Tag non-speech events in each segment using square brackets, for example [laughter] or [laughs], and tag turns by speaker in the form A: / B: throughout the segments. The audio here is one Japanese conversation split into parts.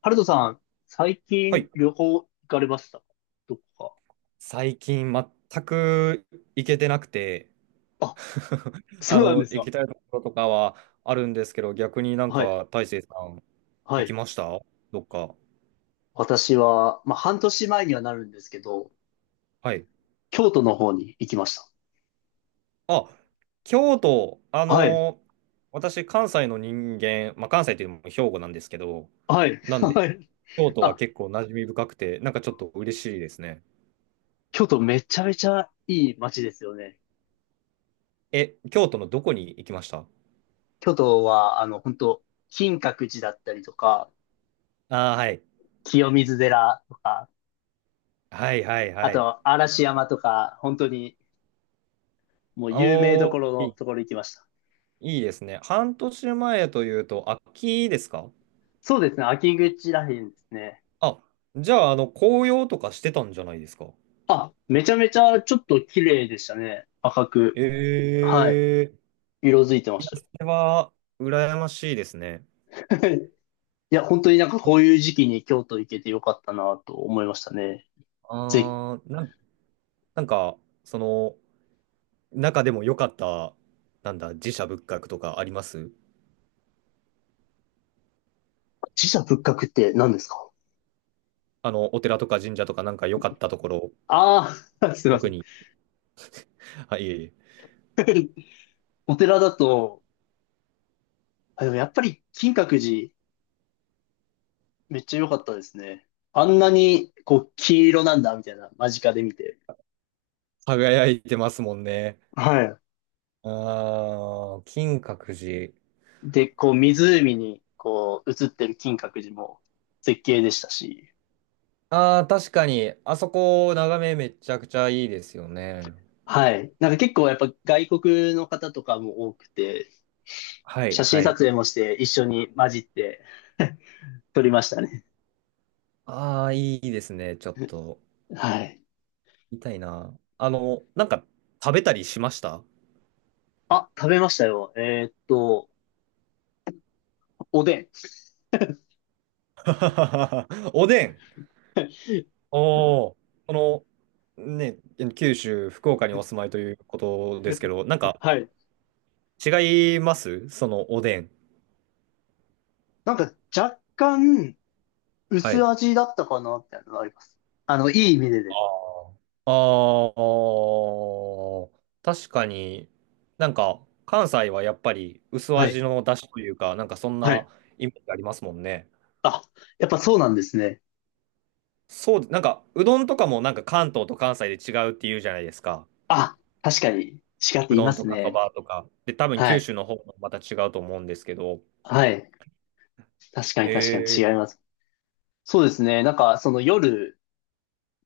A: ハルトさん、最
B: は
A: 近
B: い。
A: 旅行行かれましたどこ
B: 最近全く行けてなくて。
A: か。あ、
B: [laughs]
A: そうなんです
B: 行き
A: か。
B: たいところとかはあるんですけど、逆に
A: はい。
B: 大成さん
A: は
B: 行き
A: い。
B: ましたどっか？
A: 私は、まあ、半年前にはなるんですけど、
B: はい。
A: 京都の方に行きました。
B: あ、京都、
A: はい。
B: 私関西の人間、関西というのも兵庫なんですけど、
A: はい。
B: なんで
A: はい。
B: 京都は
A: あ、
B: 結構馴染み深くて、なんかちょっと嬉しいですね。
A: 京都めちゃめちゃいい街ですよね。
B: え、京都のどこに行きました？
A: 京都は、本当金閣寺だったりとか、
B: ああー、はい。
A: 清水寺とか、
B: はいはい
A: あ
B: はい。
A: と、嵐山とか、本当に、もう有名どこ
B: お
A: ろ
B: ー、
A: のところ行きました。
B: いいですね。半年前というと、秋ですか？
A: そうですね。秋口らへんですね。
B: あ、じゃあ、紅葉とかしてたんじゃないですか？
A: あ、めちゃめちゃちょっと綺麗でしたね。赤く。
B: え
A: はい。
B: え、
A: 色づいてま
B: い
A: し
B: や、
A: た
B: それは、羨ましいですね。
A: よ。[laughs] いや、本当になんかこ
B: あ
A: ういう時期に京都行けてよかったなと思いましたね。ぜ、
B: あー、なんか、その、中でも良かった、なんだ、寺社仏閣とかあります？
A: 寺社仏閣って何ですか。
B: お寺とか神社とかなんか良かったところ、
A: ああー、[laughs] すいませ
B: 特
A: ん。
B: に。はいえいえ。
A: [laughs] お寺だと、あ、でもやっぱり金閣寺めっちゃ良かったですね。あんなにこう黄色なんだみたいな間近で見て。
B: 輝いてますもんね。
A: はい。
B: ああ、金閣寺。
A: で、こう湖にこう映ってる金閣寺も絶景でしたし。
B: ああ、確かに、あそこ、眺めめちゃくちゃいいですよね。
A: はい。なんか結構やっぱ外国の方とかも多くて、
B: はい、
A: 写真
B: は
A: 撮
B: い。
A: 影もして一緒に混じって撮りましたね。
B: ああ、いいですね。ちょっと、
A: はい。
B: 痛いな。食べたりしました？
A: あ、食べましたよ。おでん。
B: [laughs] おでん。
A: [laughs]
B: おお、この、ね、九州、福岡にお住まいということですけど、なんか、
A: はい。
B: 違いますそのおでん？
A: なんか若干
B: は
A: 薄
B: い。
A: 味だったかなっていうのがあります。いい意味でです。
B: ああ。ああ、確かに、なんか関西はやっぱり薄
A: はい。
B: 味の出汁というか、なんかそん
A: はい。
B: なイメージありますもんね。
A: あ、やっぱそうなんですね。
B: そう、なんかうどんとかもなんか関東と関西で違うって言うじゃないですか。
A: あ、確かに違って
B: う
A: 言い
B: ど
A: ま
B: んと
A: す
B: かそ
A: ね。
B: ばとか。で、多分
A: は
B: 九
A: い。
B: 州の方もまた違うと思うんですけど。
A: はい。確かに確かに違
B: え
A: い
B: ー、
A: ます。そうですね。なんかその夜、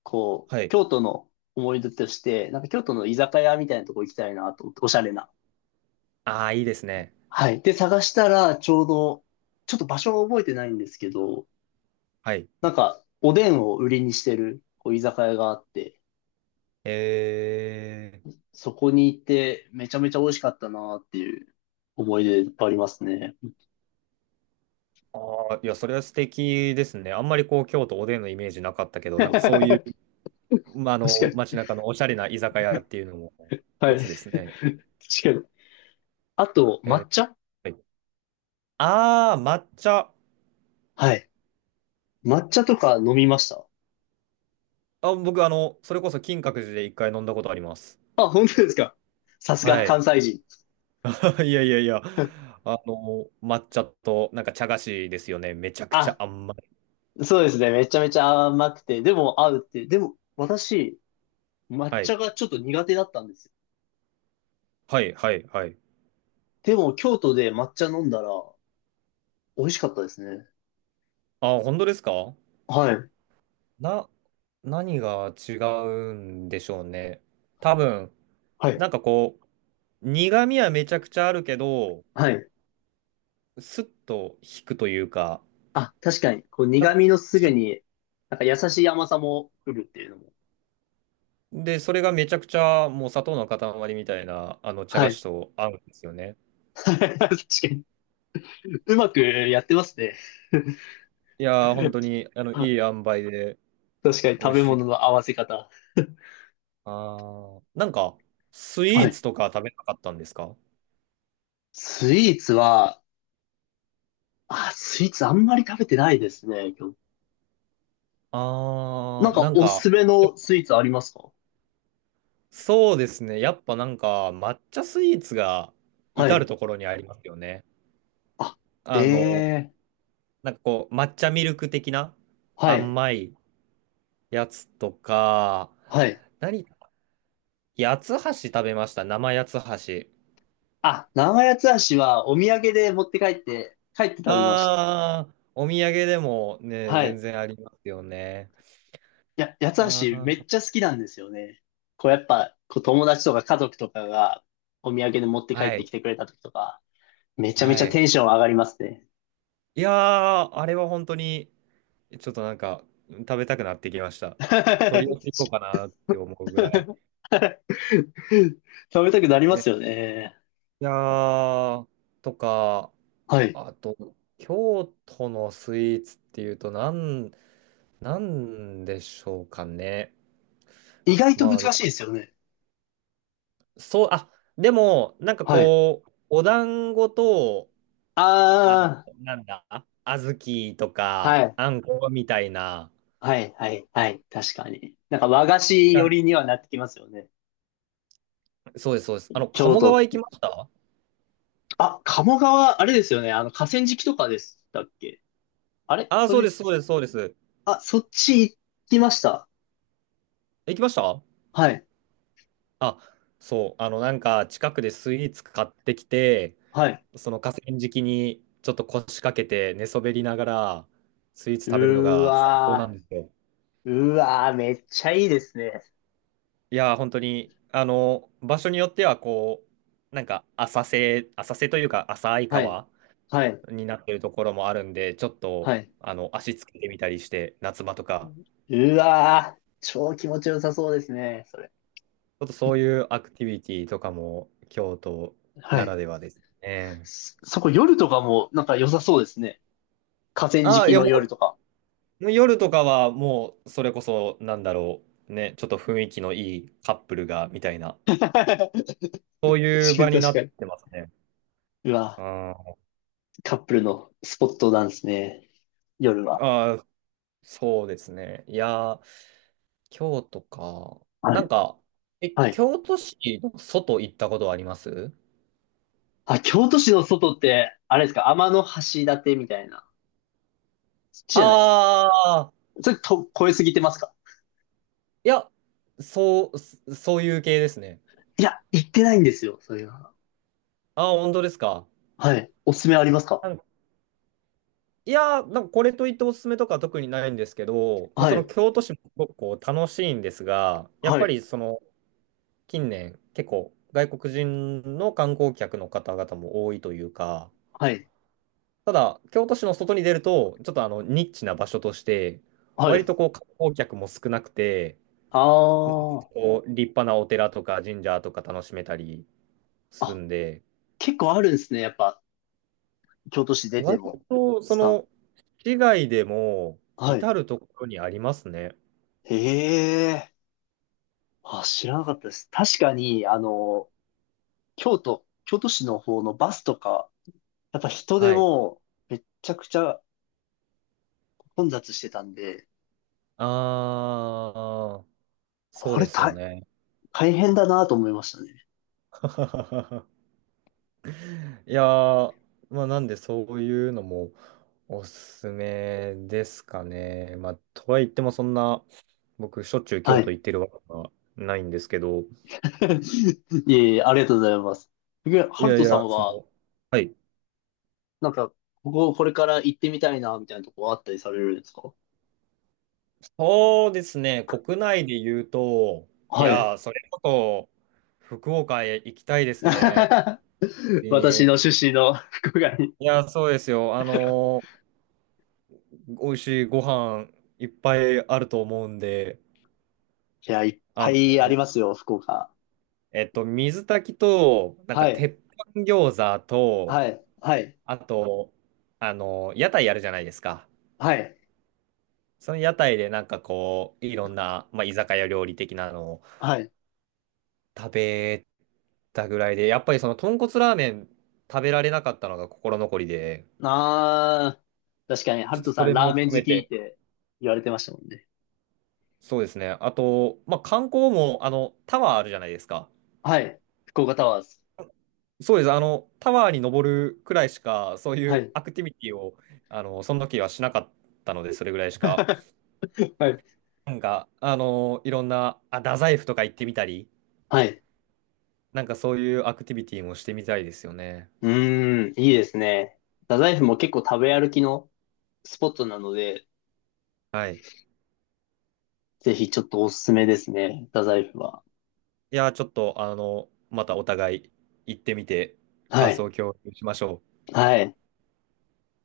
A: こう、
B: はい。
A: 京都の思い出として、なんか京都の居酒屋みたいなとこ行きたいなと思って、おしゃれな。
B: ああ、いいですね。
A: はい。で、探したら、ちょうど、ちょっと場所を覚えてないんですけど、
B: はい。
A: なんか、おでんを売りにしてる、こう、居酒屋があって、
B: え
A: そこに行って、めちゃめちゃ美味しかったなっていう思い出いっぱいありますね。
B: ー、ああ、いや、それは素敵ですね。あんまりこう京都おでんのイメージなかったけ
A: [laughs]
B: ど、なんかそういう、
A: 確か
B: 街
A: に。
B: 中のおしゃれな居酒屋っていうのも、
A: は
B: オ
A: い。
B: ツです
A: 確
B: ね。
A: かに。あと、抹
B: えー、
A: 茶
B: はい、あー、抹茶。
A: はい。抹茶とか飲みました。
B: あ、僕、それこそ金閣寺で一回飲んだことあります。
A: あ、本当ですか。さす
B: は
A: が
B: い。
A: 関西人。
B: [laughs] いやいやいや。抹茶と、なんか茶菓子ですよね。めちゃくちゃ
A: あ、
B: 甘い。
A: そうですね。めちゃめちゃ甘くて、でも合うっていう。でも、私、抹
B: はい。
A: 茶がちょっと苦手だったんですよ。
B: はい、はい、はい。
A: でも、京都で抹茶飲んだら、美味しかったですね。
B: あ、本当ですか？
A: はい。
B: な、何が違うんでしょうね。多分、
A: はい。
B: なんかこう、苦味はめちゃくちゃあるけど、
A: はい。
B: スッと引くというか、
A: あ、確かに、こう、
B: なん
A: 苦
B: か、
A: 味のすぐ
B: す
A: に、なんか優しい甘さも来るっていうのも。
B: で、それがめちゃくちゃもう砂糖の塊みたいな、茶
A: は
B: 菓
A: い。
B: 子と合うんですよね。
A: [laughs] 確かに。うまくやってますね。
B: いやー、本当に、いい
A: あ
B: 塩梅で
A: 確かに、
B: 美
A: 食
B: 味
A: べ
B: し
A: 物
B: い。
A: の合わせ方。
B: あー、なんか、スイ
A: は
B: ーツ
A: い。
B: とか食べなかったんですか？
A: スイーツは、あ、スイーツあんまり食べてないですね。今日なん
B: あー、な
A: か、
B: ん
A: おす
B: か、
A: すめのスイーツありますか。
B: そうですね。やっぱなんか、抹茶スイーツが
A: は
B: 至る
A: い。
B: ところにありますよね。あの、
A: あ、ええ
B: なんかこう、抹茶ミルク的な
A: はい、
B: 甘いやつとか、
A: はい。
B: 何、八つ橋食べました。生八つ橋。
A: あ、生八つ橋はお土産で持って帰って、帰って食べました。
B: ああ、お土産でもね、
A: は
B: 全
A: い。
B: 然ありますよね。
A: いや、八
B: あ
A: つ橋めっ
B: あ、
A: ちゃ好きなんですよね。こうやっぱ、こう友達とか家族とかがお土産で持って帰っ
B: は
A: て
B: い、
A: きてくれた時とか、めちゃめ
B: は
A: ちゃ
B: い。
A: テンション上がりますね。
B: いやー、あれは本当に、ちょっとなんか、食べたくなってきました。
A: [laughs]
B: 取り寄せてこうかなって思うぐらい。
A: 食べたくなりま
B: ね、
A: すよね。
B: いやー、とか、
A: はい。
B: あと、京都のスイーツっていうと、なんでしょうかね。
A: 意外と
B: ま
A: 難しい
B: あ、
A: ですよね。
B: そう、あ、でも、なんか
A: はい。
B: こう、お団子と、あの、
A: あ
B: なんだ、小豆と
A: あ、
B: か、
A: はい。
B: あんこみたいな。
A: はい、はい、はい。確かに。なんか和菓子寄
B: あ、
A: りにはなってきますよね。
B: そうです、そうです。あの、
A: 京
B: 鴨川
A: 都。
B: 行きました？
A: あ、鴨川、あれですよね。河川敷とかでしたっけ。あれ
B: ああ、
A: そ
B: そうで
A: れ、
B: す、そうです、そうです。
A: あ、そっち行きました。
B: 行きました？
A: はい、
B: あ、そう、近くでスイーツ買ってきて、
A: はい。
B: その河川敷にちょっと腰掛けて寝そべりながら、スイーツ
A: う
B: 食べるの
A: ー
B: が最高なん
A: わ
B: ですよ。
A: ー、うーわー、めっちゃいいですね。
B: いやー、本当に、場所によっては、こう、なんか、浅瀬というか、浅い
A: はい、
B: 川
A: はい、
B: になってるところもあるんで、ちょっと
A: はい。
B: 足つけてみたりして、夏場とか、
A: うわー、超気持ちよさそうですね、それ。
B: ちょっとそういうアクティビティとかも京都
A: は
B: な
A: い。
B: らではですね。
A: そそこ夜とかもなんか良さそうですね。河川
B: ああ、い
A: 敷
B: や
A: の夜
B: も
A: とか。
B: う夜とかはもうそれこそなんだろう、ね、ちょっと雰囲気のいいカップルがみたいな、
A: [laughs] 確
B: そういう
A: かに
B: 場にな
A: 確か
B: っ
A: に。
B: てますね。
A: うわ。
B: あ
A: カップルのスポットなんですね。夜は。
B: あ、そうですね。いやー、京都か。
A: は
B: な
A: い。
B: んか、え、
A: はい。
B: 京都市の外行ったことはあります？
A: あ、京都市の外って、あれですか、天橋立みたいな。そっちじゃないです。
B: あ、
A: それと、超えすぎてますか。
B: いや、そう、そういう系ですね。
A: いや、行ってないんですよ、それは。
B: ああ、本当ですか。
A: はい。おすすめあります
B: あ
A: か。
B: のいやー、なんかこれといっておすすめとか特にないんですけど、まあ、
A: は
B: その
A: い。
B: 京都市もすごくこう楽しいんですが、やっ
A: は
B: ぱ
A: い。
B: りその近年結構外国人の観光客の方々も多いというか、
A: はい。
B: ただ京都市の外に出ると、ちょっとニッチな場所として、
A: は
B: 割
A: い。
B: とこう観光客も少なくて、
A: ああ。
B: こう立派なお寺とか神社とか楽しめたりする
A: あ、
B: んで、
A: 結構あるんですね。やっぱ、京都市出て
B: 割
A: も。
B: と、そ
A: スタン。
B: の、市外でも、
A: はい。
B: 至るところにありますね。
A: へえ。あ、知らなかったです。確かに、京都、京都市の方のバスとか、やっぱ人で
B: はい。
A: もうめっちゃくちゃ混雑してたんで、
B: ああ、そう
A: こ
B: で
A: れ
B: すよ
A: 大、
B: ね。
A: 大変だなと思いましたね。
B: [laughs] いやー、まあ、なんでそういうのもおすすめですかね。まあ、とはいってもそんな、僕、しょっちゅう京
A: は
B: 都
A: い。
B: 行ってるわけはないんですけど、
A: [laughs] いえいえ、ありがとうございます。で、
B: い
A: ハル
B: やい
A: トさ
B: や、
A: ん
B: そ
A: は、
B: の、はい。
A: なんか、ここ、これから行ってみたいな、みたいなとこあったりされるんですか。
B: そうですね、国内で言うと、い
A: はい。
B: やー、それこそ、福岡へ行きたいですね。え
A: [laughs] 私
B: ー、
A: の出身の福岡に。い
B: いや、そうですよ。あのー、美味しいご飯いっぱいあると思うんで、
A: や、いっ
B: あ
A: ぱ
B: の
A: いあり
B: ー、
A: ますよ、福岡。
B: 水炊きと、なんか、
A: はい。
B: 鉄板餃子と、
A: はい。はい。
B: あと、あのー、屋台やるじゃないですか。
A: はい。
B: その屋台で、なんかこう、いろんな、まあ、居酒屋料理的なのを
A: はい。
B: 食べたぐらいで、やっぱりその、豚骨ラーメン食べられなかったのが心残りで、
A: あー、確かに、ハ
B: ちょ
A: ル
B: っ
A: ト
B: とそ
A: さん
B: れ
A: ラ
B: も
A: ーメン
B: 含
A: 好
B: め
A: きっ
B: て、
A: て言われてましたもんね。
B: そうですね。あと、まあ、観光も、タワーあるじゃないですか。
A: はい。福岡タワーズ。
B: そうです。タワーに登るくらいしか、そうい
A: は
B: う
A: い。
B: アクティビティを、その時はしなかったので、それぐらいしか。
A: [laughs] はい。
B: なんか、いろんな、あ、太宰府とか行ってみたり、
A: はい。
B: なんかそういうアクティビティもしてみたいですよね。
A: うーん、いいですね。太宰府も結構食べ歩きのスポットなので、
B: はい。
A: ぜひちょっとおすすめですね。太宰府は。
B: いや、ちょっと、またお互い行ってみて、
A: は
B: 感想
A: い。
B: を共有しましょう。
A: はい。